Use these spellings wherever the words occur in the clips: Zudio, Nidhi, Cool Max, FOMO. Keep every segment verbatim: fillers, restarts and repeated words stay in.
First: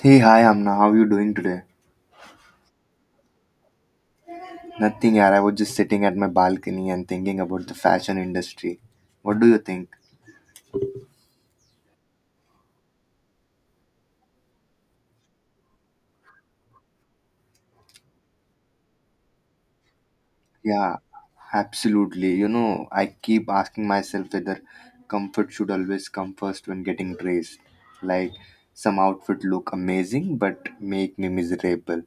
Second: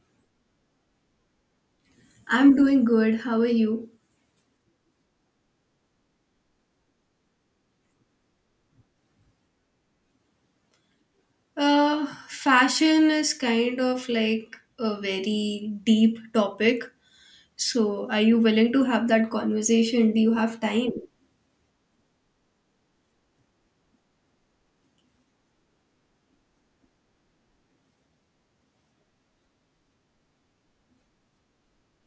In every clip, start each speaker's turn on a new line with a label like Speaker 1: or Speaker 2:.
Speaker 1: Hey, hi Amna, how you doing today?
Speaker 2: I'm doing good. How are you?
Speaker 1: Nothing, yaar. I was just sitting at my balcony and thinking about the fashion industry. What do you think?
Speaker 2: Uh, fashion is kind of like a very deep topic. So, are you willing to have that conversation? Do you have time?
Speaker 1: Yeah, absolutely. You know, I keep asking myself whether comfort should always come first when getting dressed. Like, some outfit look amazing but make me miserable.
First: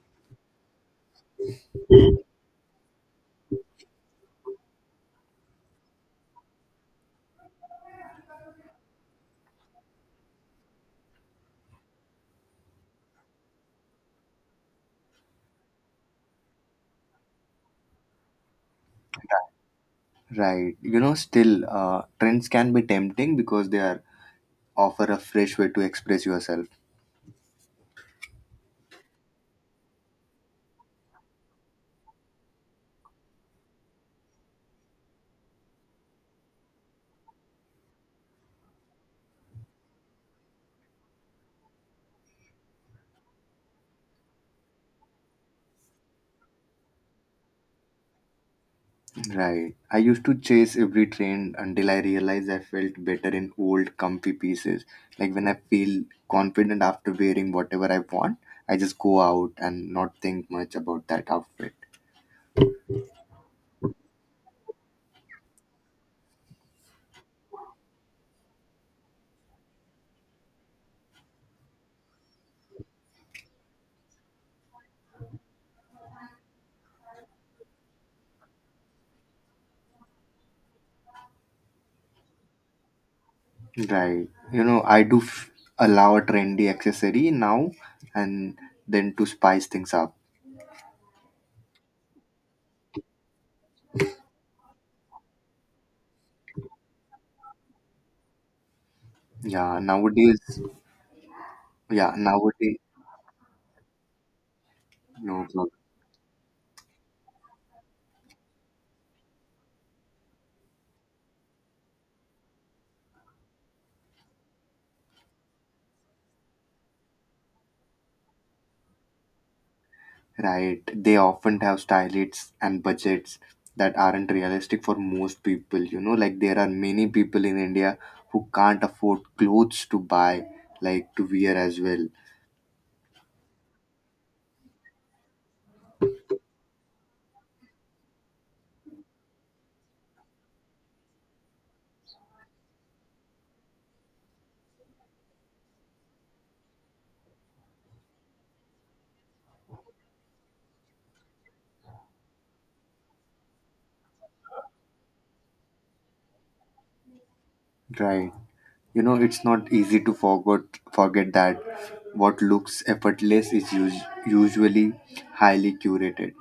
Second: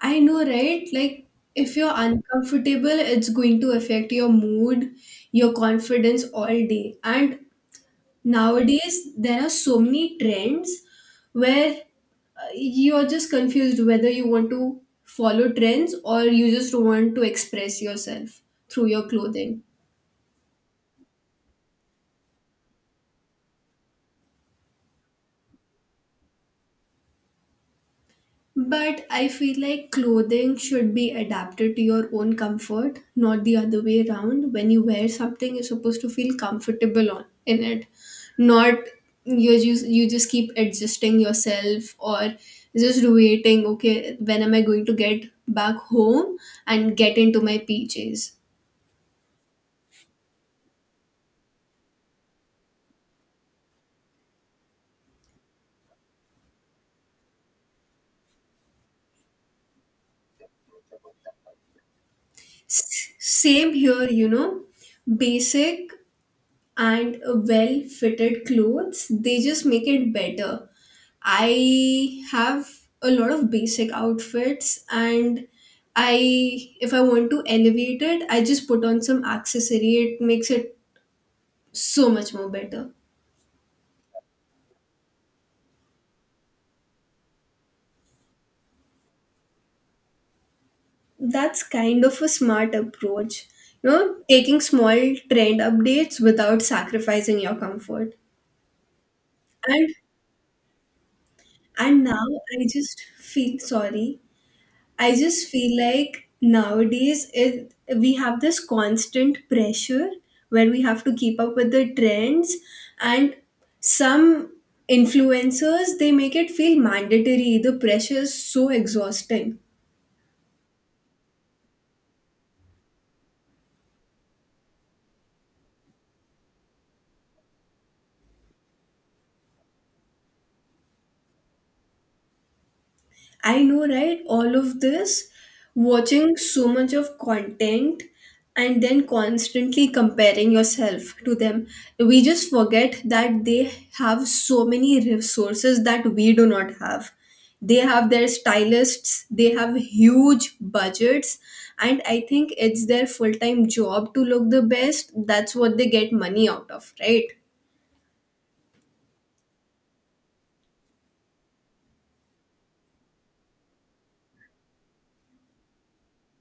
Speaker 2: I know, right? Like, if you're uncomfortable, it's going to affect your mood, your confidence all day. And nowadays there are so many trends where uh, you're just confused whether you want to follow trends or you just want to express yourself through your clothing.
Speaker 1: Right. You know, still, uh, trends can be tempting because they are offer a fresh way to express yourself.
Speaker 2: But I feel like clothing should be adapted to your own comfort, not the other way around. When you wear something, you're supposed to feel comfortable on in it, not you just you just keep adjusting yourself or just waiting. Okay, when am I going to get back home and get into my P J's?
Speaker 1: Right. I used to chase every trend until I realized I felt better in old, comfy pieces. Like when I feel confident after wearing whatever I want, I just go out and not think much about that outfit.
Speaker 2: S- Same here, you know, basic and well fitted clothes. They just make it better. I have a lot of basic outfits, and I, if I want to elevate it, I just put on some accessory. It makes it so much more better.
Speaker 1: Right. You know, I do f- allow a trendy accessory now and then to spice things up.
Speaker 2: That's kind of a smart approach. You know, taking small trend updates without sacrificing your comfort.
Speaker 1: Yeah,
Speaker 2: And
Speaker 1: nowadays,
Speaker 2: and
Speaker 1: yeah,
Speaker 2: now I
Speaker 1: nowadays,
Speaker 2: just feel sorry, I
Speaker 1: no
Speaker 2: just
Speaker 1: problem.
Speaker 2: feel like nowadays it we have this constant pressure where we have to keep up with the trends, and some influencers they make it feel mandatory. The pressure is so exhausting.
Speaker 1: Right. They often have stylists and budgets that aren't realistic for most people. You know, like there are many people in India who can't afford clothes to buy, like to wear as well.
Speaker 2: I know, right? All of this, watching so much of content and then constantly comparing yourself to them. We just forget that they have so many resources that we do not have. They have their stylists, they have huge budgets, and I think it's their full time job to look the best. That's what they get money out of, right?
Speaker 1: Right. You know, it's not easy to forget forget that what looks effortless is us- usually highly curated.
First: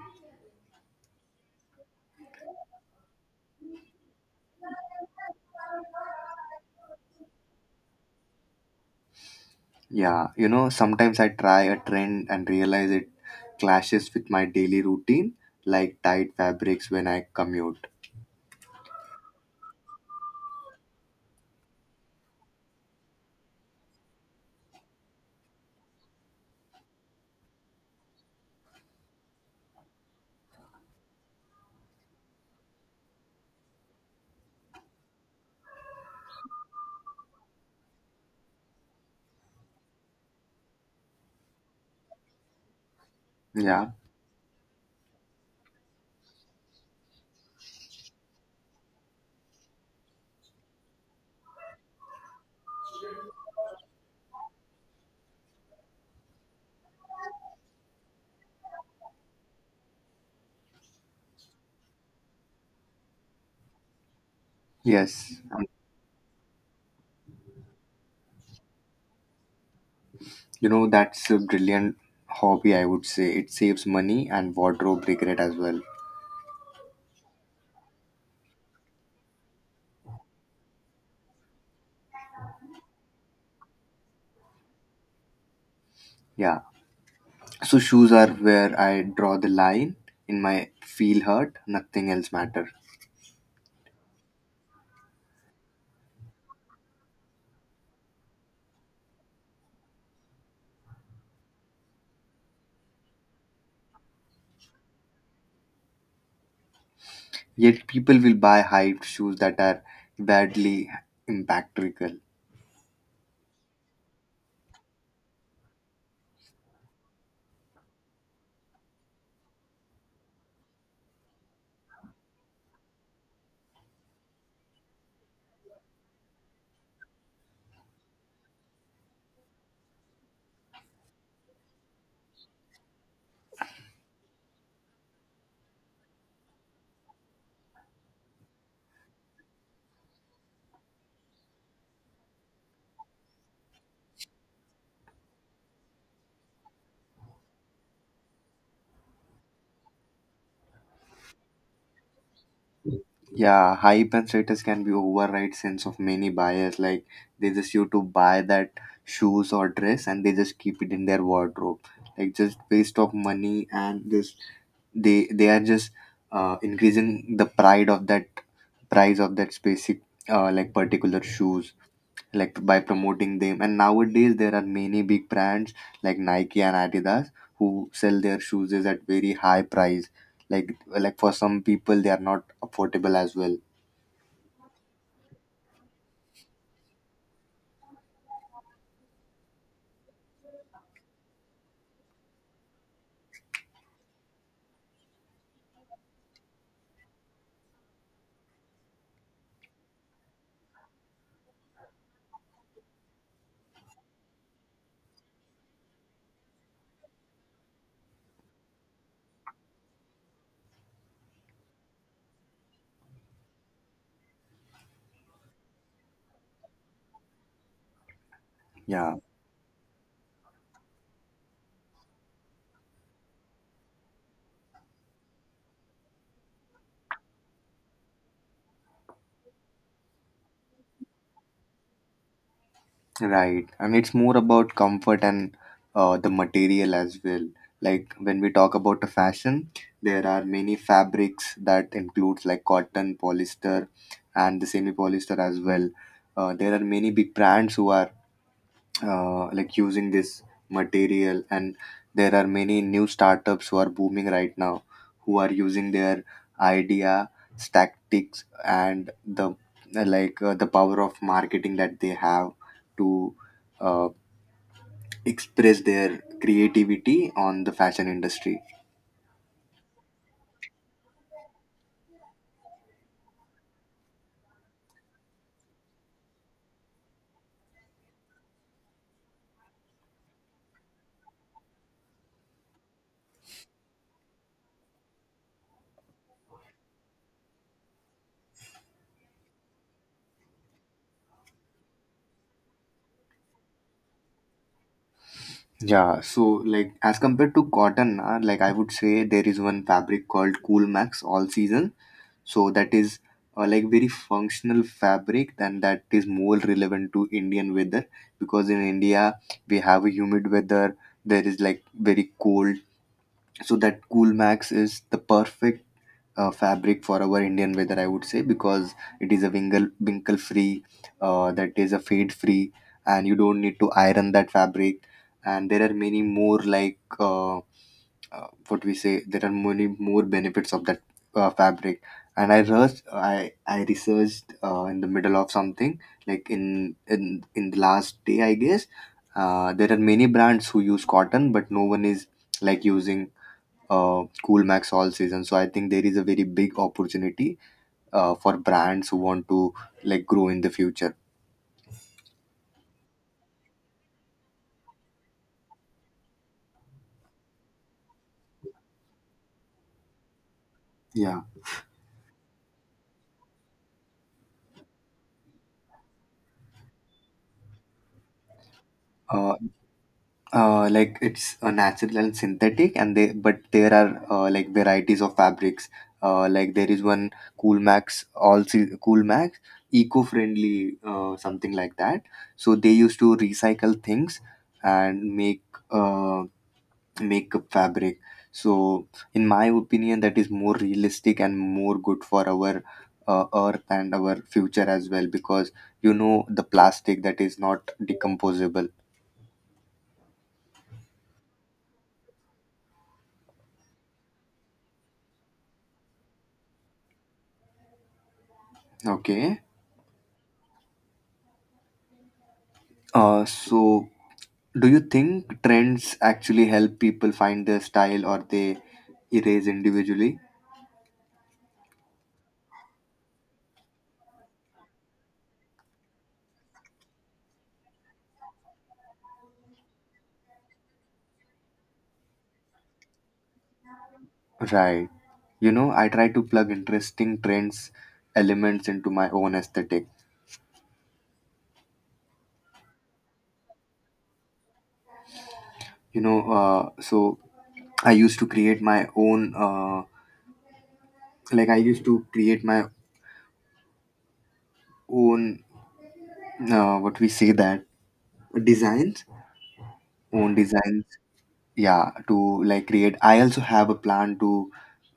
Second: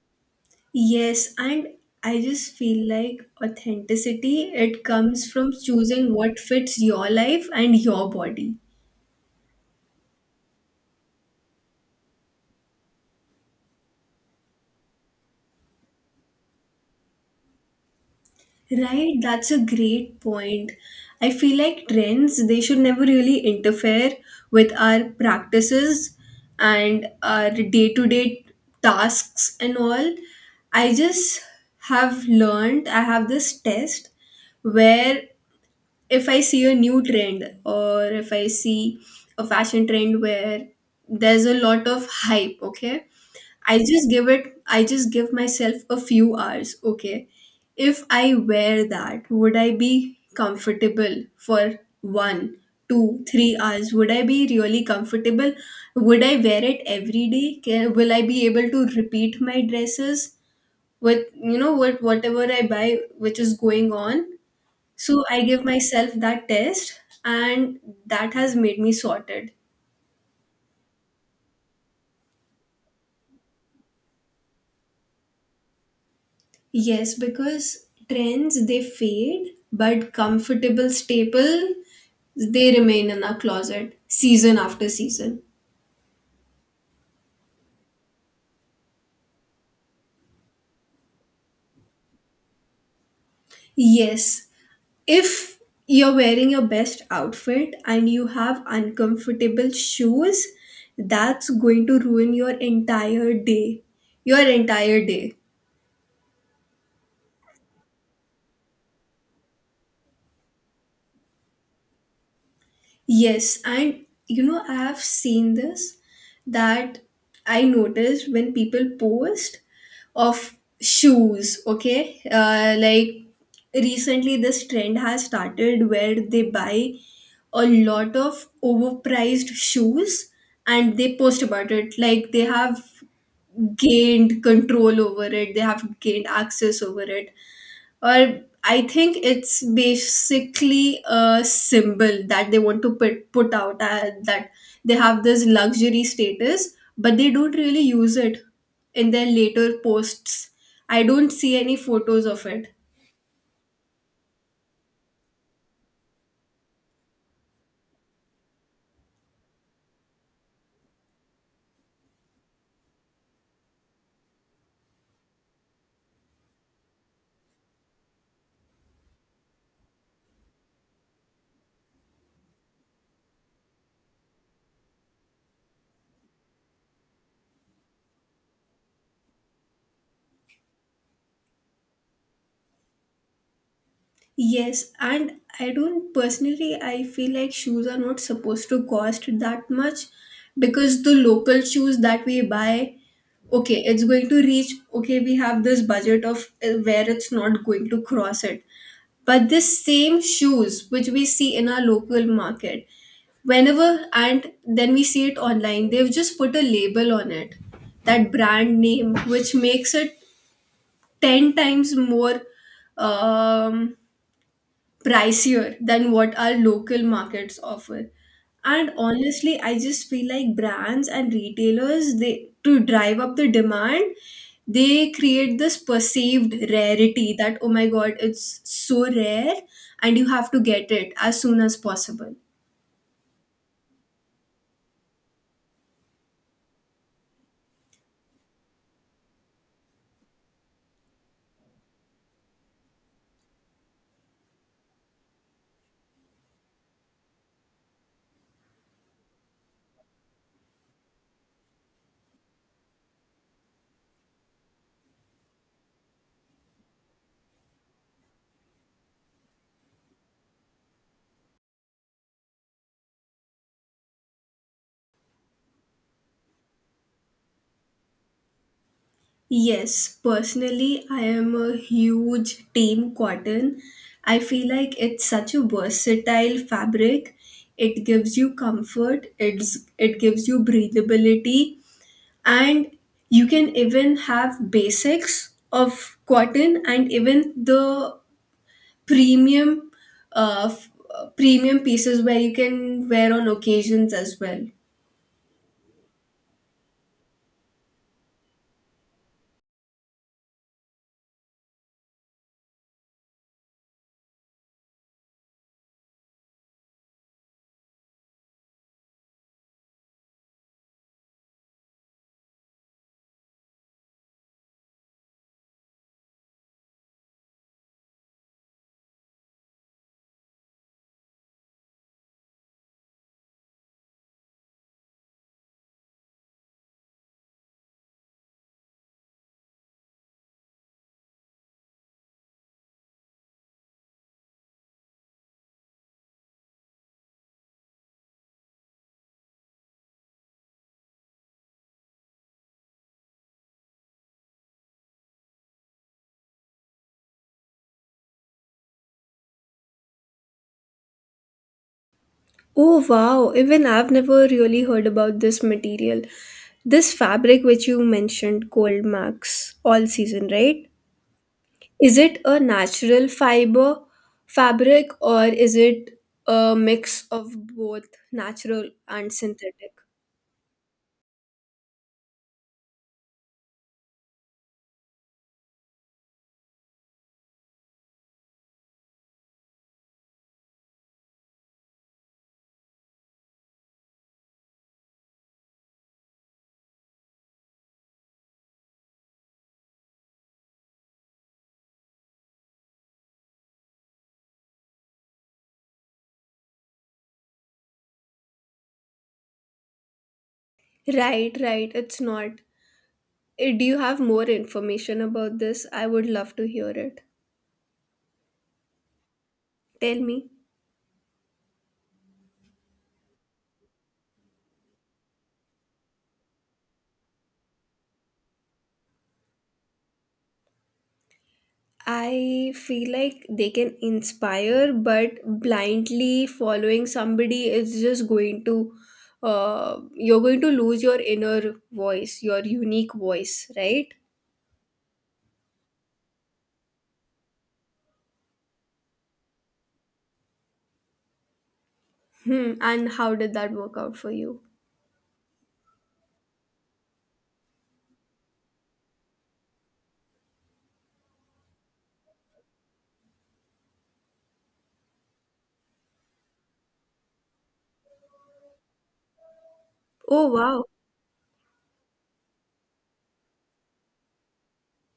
Speaker 2: Yes, and I just feel like authenticity it comes from choosing what fits your life and your body.
Speaker 1: Yeah, you know, sometimes I try a trend and realize it clashes with my daily routine, like tight fabrics when I commute.
Speaker 2: Right? That's a great point. I feel like trends they should never really interfere with our practices and our day-to-day tasks and all. I just have learned, I have this test where if I see a new trend or if I see a fashion trend where there's a lot of hype, okay, I
Speaker 1: Yeah.
Speaker 2: just give it, I just give myself a few hours, okay. If I wear that, would I be comfortable for one, two, three hours? Would I be really comfortable? Would I wear it every day? Can, will I be able to repeat my dresses with, you know, with whatever I buy, which is going on? So
Speaker 1: Yes,
Speaker 2: I
Speaker 1: um,
Speaker 2: give myself that test, and that has made me sorted.
Speaker 1: you know, that's a brilliant hobby, I would say. It saves money and wardrobe regret as well.
Speaker 2: Yes, because trends they fade, but comfortable staple they remain in our closet season after season.
Speaker 1: Yeah. So shoes are where I draw the line in my feel hurt, nothing else matter.
Speaker 2: Yes, if you're wearing your best outfit and you have uncomfortable shoes, that's going to ruin your entire day. Your entire day.
Speaker 1: Yet people will buy hype shoes that are badly impactful.
Speaker 2: Yes, and you know, I have seen this that I noticed when people post of shoes, okay? Uh, like recently, this trend has started where they buy a lot of overpriced shoes and they post about it. Like they have gained control over it, they have gained access over it, or I think it's basically a symbol that they want to put put out uh, that they have this luxury status, but they don't really use it in their later posts. I don't see any photos of it.
Speaker 1: Yeah, hype and status can be override sense of many buyers. Like they just used to buy that shoes or dress and they just keep it in their wardrobe. Like just waste of money and just they they are just uh, increasing the pride of that price of that specific uh, like particular shoes like by promoting them. And nowadays there are many big brands like Nike and Adidas who sell their shoes is at very high price, like like for some people they are not affordable as well.
Speaker 2: Yes, and I don't personally, I feel like shoes are not supposed to cost that much because the local shoes that we buy, okay, it's going to reach, okay, we have this budget of uh, where it's not going to cross it. But this same shoes, which we see in our local market, whenever and then we see it online, they've just put a label on it, that brand name, which makes it ten times more um pricier than what our local markets offer. And
Speaker 1: Yeah.
Speaker 2: honestly, I just feel like brands and retailers, they to drive up the demand, they create this perceived rarity that oh my god, it's so rare and you have to get it as soon as possible.
Speaker 1: Right, and it's more about comfort and uh, the material as well. Like when we talk about the fashion, there are many fabrics that includes like cotton, polyester, and the semi-polyester as well. Uh, there are many big brands who are uh, like using this material, and there are many new startups who are booming right now who are using their idea tactics and the like uh, the power of marketing that they have to uh, express their creativity on the fashion industry.
Speaker 2: Yes, personally, I am a huge team cotton. I feel like it's such a versatile fabric. It gives you comfort, it's, it gives you breathability, and you can even have basics of cotton and even the premium uh, f- uh, premium pieces where you can wear on occasions as well.
Speaker 1: Yeah, so like as compared to cotton, uh, like I would say there is one fabric called Cool Max all season. So that is uh, like very functional fabric, and that is more relevant to Indian weather because in India we have a humid weather, there is like very cold. So that Cool Max is the perfect uh, fabric for our Indian weather, I would say, because it is a winkle, winkle free, uh, that is a fade free, and you don't need to iron that fabric. And there are many more, like uh, uh, what we say, there are many more benefits of that uh, fabric. And I researched, I, I researched uh, in the middle of something, like in in in the last day, I guess. Uh, there are many brands who use cotton, but no one is like using uh, Cool Max all season. So I think there is a very big opportunity uh, for brands who want to like grow in the future.
Speaker 2: Oh wow, even I've never really heard about this material. This fabric which you mentioned, cold max, all season, right?
Speaker 1: Yeah.
Speaker 2: Is it a natural fiber fabric or is it a mix of both natural and
Speaker 1: uh,
Speaker 2: synthetic?
Speaker 1: uh, like it's a natural and synthetic, and they but there are uh, like varieties of fabrics. Uh, like there is one cool max all se- Cool Max eco-friendly, uh, something like that. So they used to recycle things and make uh, makeup fabric. So, in my opinion, that is more realistic and more good for our uh, earth and our future as well, because you know the plastic that is not decomposable.
Speaker 2: Right, right, it's not. Eh, Do you have more information about this? I would love to hear it.
Speaker 1: Okay.
Speaker 2: Tell me.
Speaker 1: Uh, so, do you think trends actually help people find their style or they erase individually?
Speaker 2: I feel like they can inspire, but blindly following somebody is just going to, uh, you're going to lose your inner voice, your unique voice, right?
Speaker 1: Right. You know, I try to plug interesting trends elements into my own aesthetic.
Speaker 2: Hmm. And how did that work out for you?
Speaker 1: You know, uh, so I used to create my own. Uh, like I used to create my own uh, what we say that designs,
Speaker 2: Oh,
Speaker 1: own
Speaker 2: wow.
Speaker 1: designs. Yeah, to like create. I also have a plan to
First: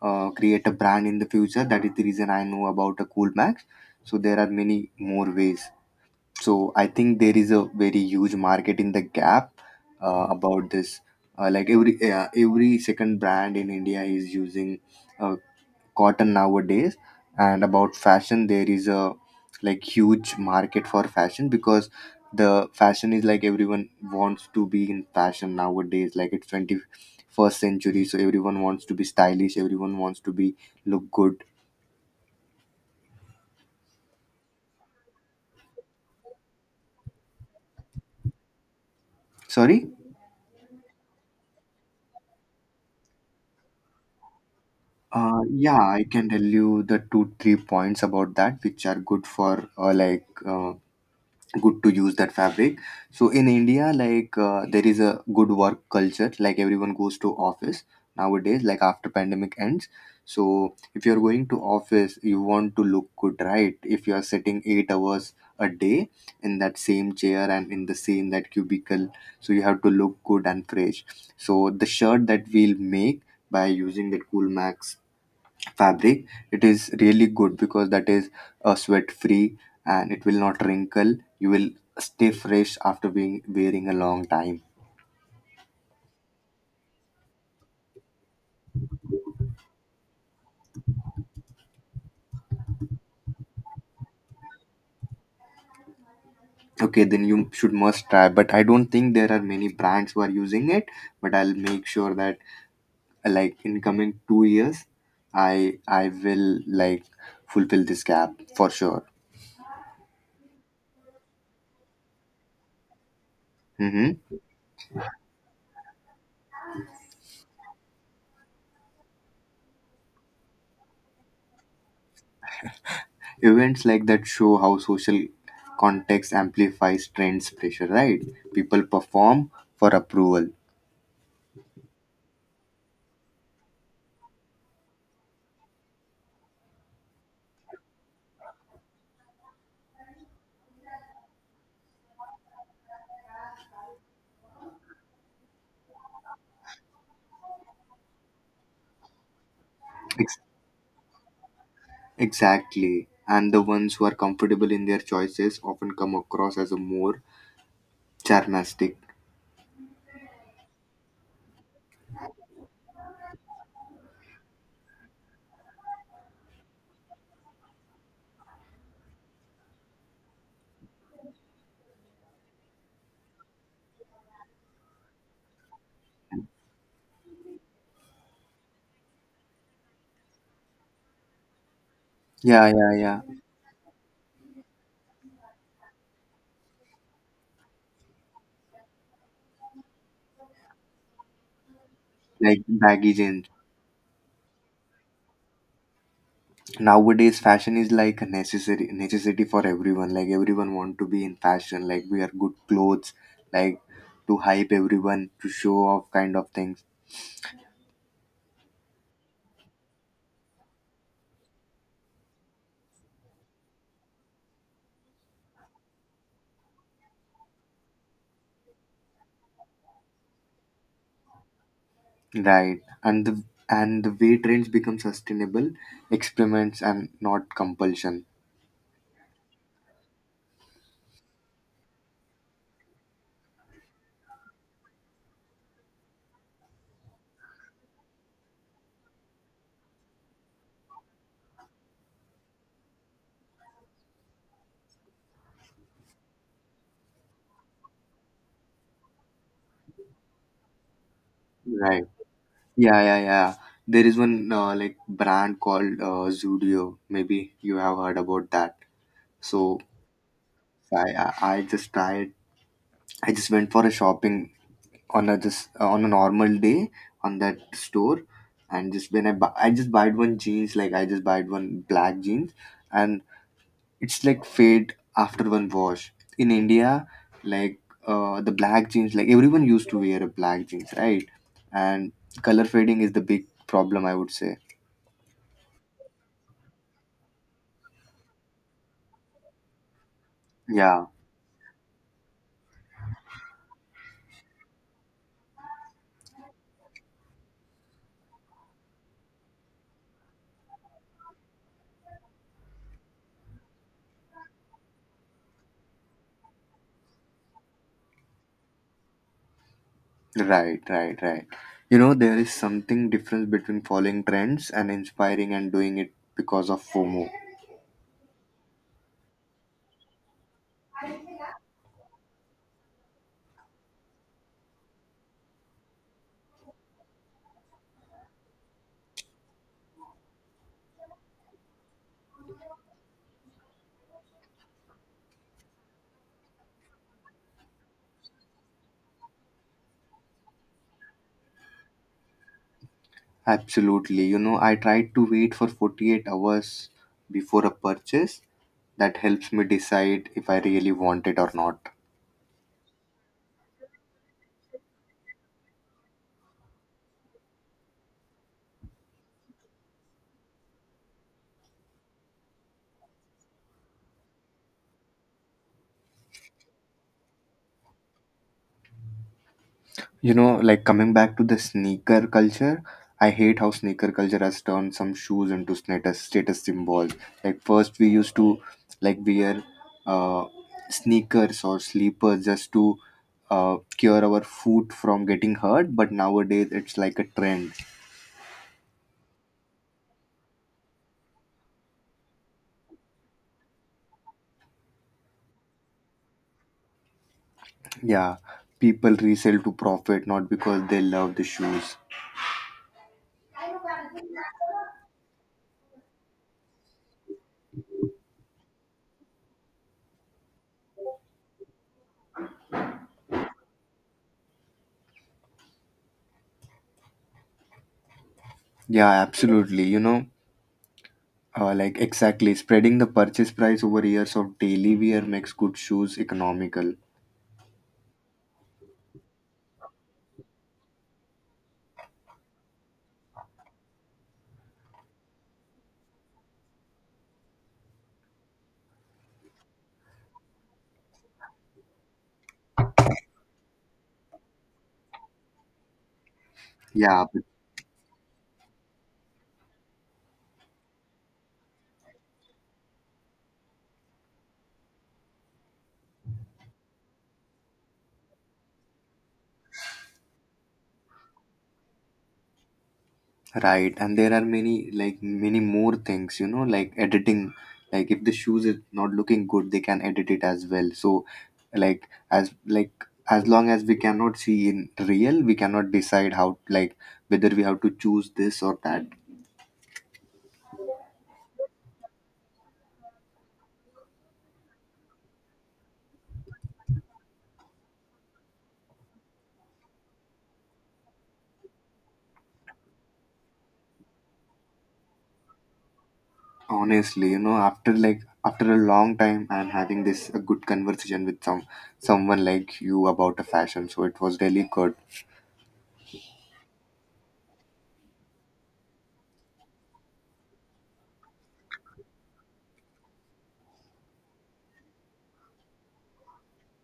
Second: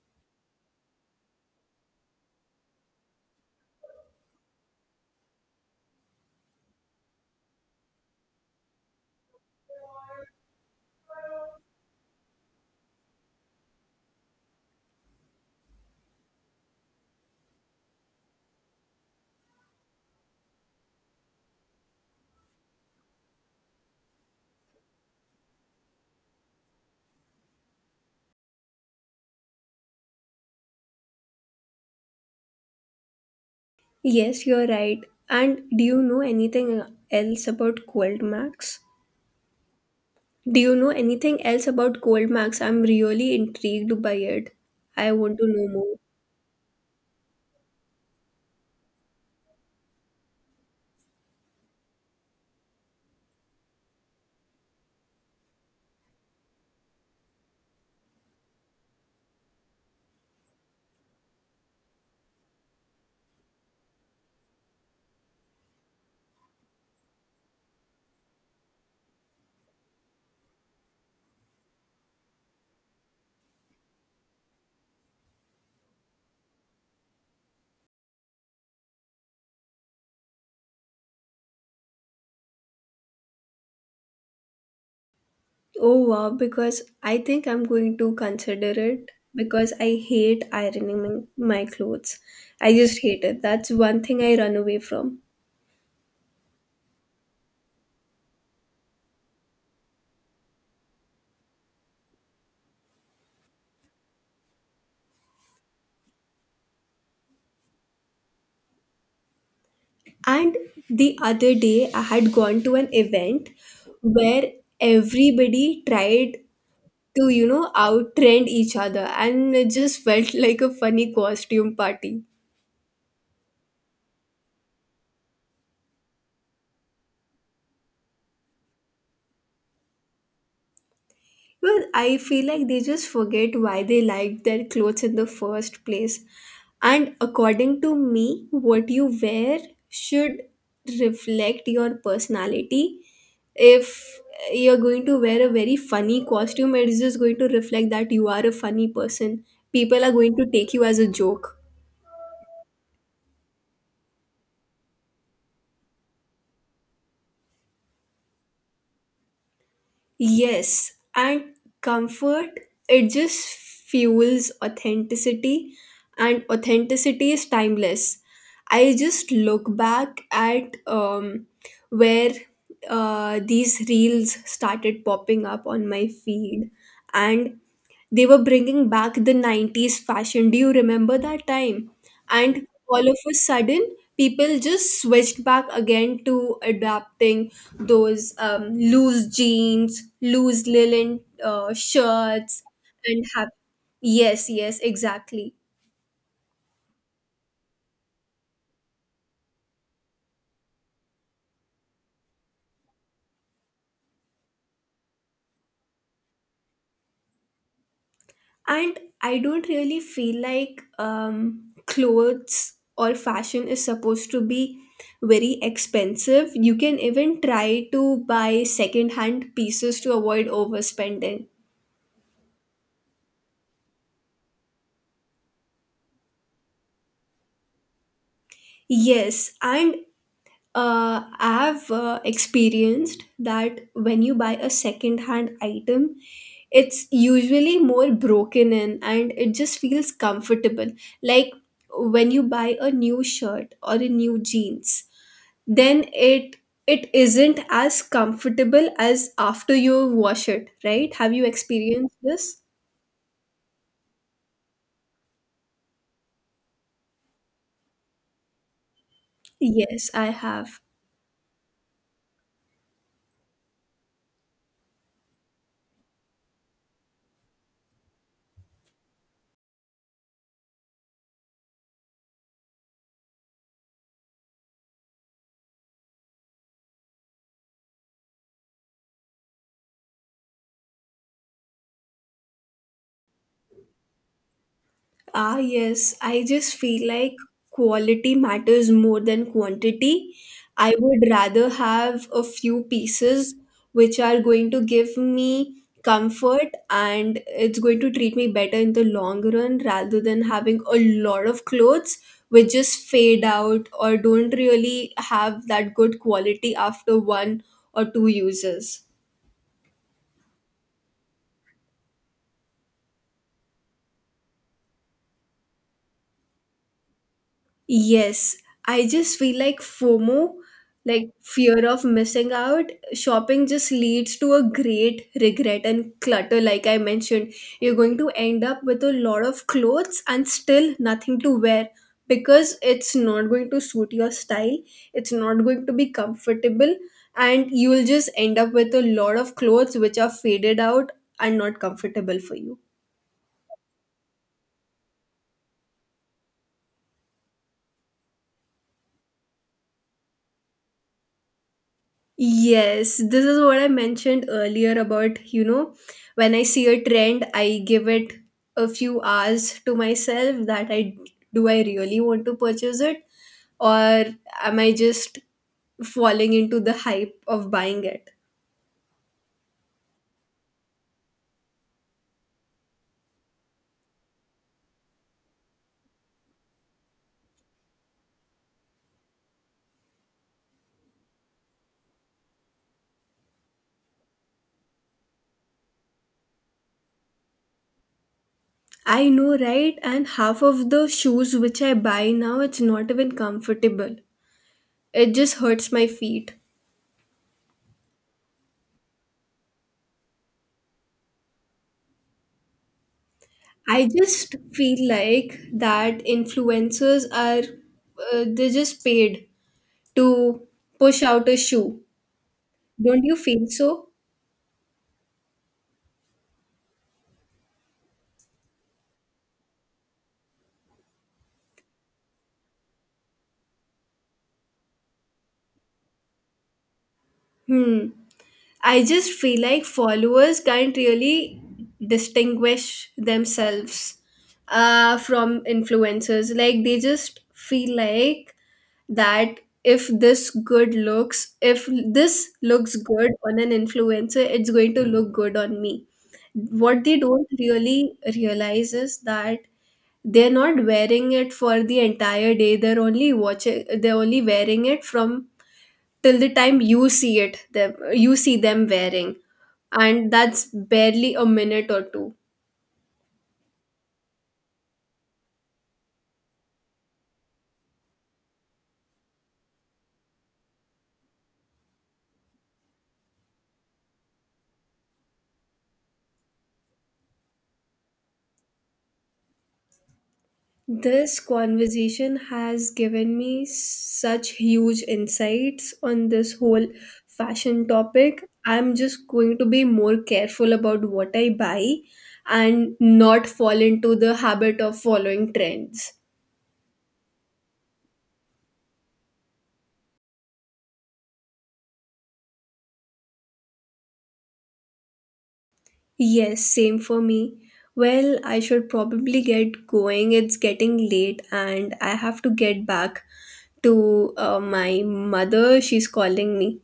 Speaker 1: uh, create a brand in the future. That is the reason I know about a Cool Max. So there are many more ways, so I think there is a very huge market in the gap uh, about this. Uh, like every uh, every second brand in India is using uh, cotton nowadays. And about fashion, there is a like huge market for fashion, because the fashion is like everyone wants to be in fashion nowadays. Like it's twenty-first century, so everyone wants to be stylish, everyone wants to be look good.
Speaker 2: Yes, you're right. And do you know anything else about cold max?
Speaker 1: Sorry.
Speaker 2: Do you know anything else about cold max? I'm really intrigued by it. I want
Speaker 1: Uh,
Speaker 2: to know
Speaker 1: yeah,
Speaker 2: more.
Speaker 1: I can tell you the two, three points about that which are good for uh, like uh, good to use that fabric. So in India, like uh, there is a good work culture, like everyone goes to office nowadays, like after pandemic ends. So if you're going to office, you want to look good, right? If you are sitting eight hours a day in that same chair and in the same that cubicle, so you have to look good and fresh. So the shirt that we'll make by using that Cool Max fabric, it is really good because that is uh, sweat free and it will not wrinkle. You will stay fresh after being wearing a long time.
Speaker 2: Oh wow, because I think I'm going to consider it because I hate ironing m- my clothes. I just hate it. That's one thing I run away from.
Speaker 1: Okay, then you should must try, but I don't think there are many brands who are using it. But I'll make sure that uh, like in coming two years, i i will like fulfill this gap for sure.
Speaker 2: And the other day, I had gone to an event
Speaker 1: Hmm.
Speaker 2: where everybody tried to, you know, outtrend each other, and it just felt like a funny costume party.
Speaker 1: Events like that show how social context amplifies trends pressure, right? People perform for approval.
Speaker 2: Well, I feel like they just forget why they like their clothes in the first place. And according to me, what you wear should reflect your personality. If you're going to wear a very funny costume, it is just going to reflect that you are a funny person. People are going to take you as a joke.
Speaker 1: Exactly. And the ones who are comfortable in their choices often come across as a more charmastic.
Speaker 2: Yes, and comfort, it just fuels authenticity, and authenticity is timeless. I just look back at um, where uh, these reels started popping up on my feed, and they were bringing back the nineties fashion. Do you remember that time?
Speaker 1: Yeah,
Speaker 2: And
Speaker 1: yeah,
Speaker 2: all of
Speaker 1: yeah.
Speaker 2: a sudden, people just switched back again to adapting those um, loose jeans, loose linen uh,
Speaker 1: Like
Speaker 2: shirts,
Speaker 1: baggy
Speaker 2: and
Speaker 1: jeans.
Speaker 2: have. Yes, yes, exactly.
Speaker 1: Nowadays, fashion is like a necessary necessity for everyone. Like everyone want to be in fashion. Like wear good clothes. Like to hype everyone, to show off kind of things.
Speaker 2: And I don't really feel like um, clothes or fashion is supposed to be very expensive. You can even try to buy second hand pieces to avoid overspending.
Speaker 1: Right. And the and the way trends become sustainable, experiments and not compulsion.
Speaker 2: Yes, and uh, i've uh, experienced that when you buy a second hand item, it's usually more broken in and it just feels comfortable. Like when you buy a new shirt or a new jeans, then it it isn't as comfortable as after you wash it, right? Have you
Speaker 1: Right.
Speaker 2: experienced this?
Speaker 1: Yeah, yeah, yeah. There is one uh, like brand called uh, Zudio. Maybe you have heard about that. So
Speaker 2: Yes, I have.
Speaker 1: I, I I just tried. I just went for a shopping on a just uh, on a normal day on that store, and just when I bu- I just bought one jeans, like I just bought one black jeans, and it's like fade after one wash. In India, like uh, the black jeans, like everyone used to wear a black jeans, right? And color fading is the big problem, I would say.
Speaker 2: Ah, yes. I just feel like quality matters more than quantity. I
Speaker 1: Yeah.
Speaker 2: would rather have a few pieces which are going to give me comfort and it's going to treat me better in the long run rather than having a lot of clothes which just fade out or don't really have that good quality after one or two uses.
Speaker 1: Right, right, right. You know, there is something difference between following trends and inspiring and doing it because of FOMO.
Speaker 2: Yes, I just feel like FOMO, like fear of missing out. Shopping just leads to a great regret and clutter, like I mentioned. You're going to end up with a lot of clothes and still nothing to wear because it's not going to suit your style, it's not going to be comfortable, and you will just end up with a lot of clothes which are faded out and not comfortable for you.
Speaker 1: Absolutely. You know, I tried to wait for forty-eight hours before a purchase. That helps me decide if I really want it or not.
Speaker 2: Yes, this is what I mentioned earlier about, you know, when I see a trend, I give it a few hours to myself that I do I really want to purchase it or am I just falling into the hype of buying it?
Speaker 1: You know, like coming back to the sneaker culture, I hate how sneaker culture has turned some shoes into status status symbols. Like first we used to like wear uh, sneakers or sleepers just to uh, cure our foot from getting hurt, but nowadays it's like a trend.
Speaker 2: I know, right? And half of the shoes which I buy now, it's not even comfortable. It just hurts my feet.
Speaker 1: Yeah, people resell to profit not because they love the shoes.
Speaker 2: I just feel like that influencers are, uh, they're just paid to push out a shoe. Don't you feel so?
Speaker 1: Yeah, absolutely. You know, uh, like exactly spreading the purchase price over years of daily wear makes good shoes economical.
Speaker 2: Hmm. I just feel like followers can't really distinguish themselves uh, from influencers. Like, they just feel like that if this good looks, if this looks good on an influencer, it's going to look good on me. What they
Speaker 1: Yeah.
Speaker 2: don't really realize is that they're not wearing it for the entire day, they're only watching, they're only wearing it from till the time you see it them, you see them wearing, and that's barely a minute or two.
Speaker 1: Right, and there are many like many more things, you know, like editing. Like if the shoes is not looking good, they can edit it as well. So, like as like as long as we cannot see in real, we cannot decide how like whether we have to choose this or that.
Speaker 2: This conversation has given me such huge insights on this whole fashion topic. I'm just going to be more careful about what I buy and not fall into the habit of following trends.
Speaker 1: Honestly, you know, after like after a long time, I'm having this a good conversation with some someone like you about a fashion. So it was really good.
Speaker 2: Yes, same for me. Well, I should probably get going. It's getting late and I have to get back to uh, my mother. She's calling me.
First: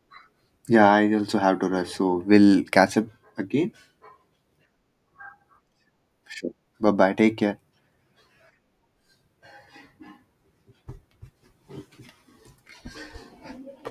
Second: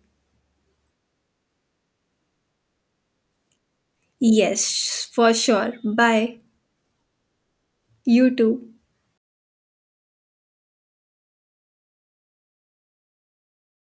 Speaker 1: Yeah, I also have to rush. So we'll catch up again.
Speaker 2: Yes, for sure. Bye.
Speaker 1: Sure. Bye bye. Take care.
Speaker 2: You too.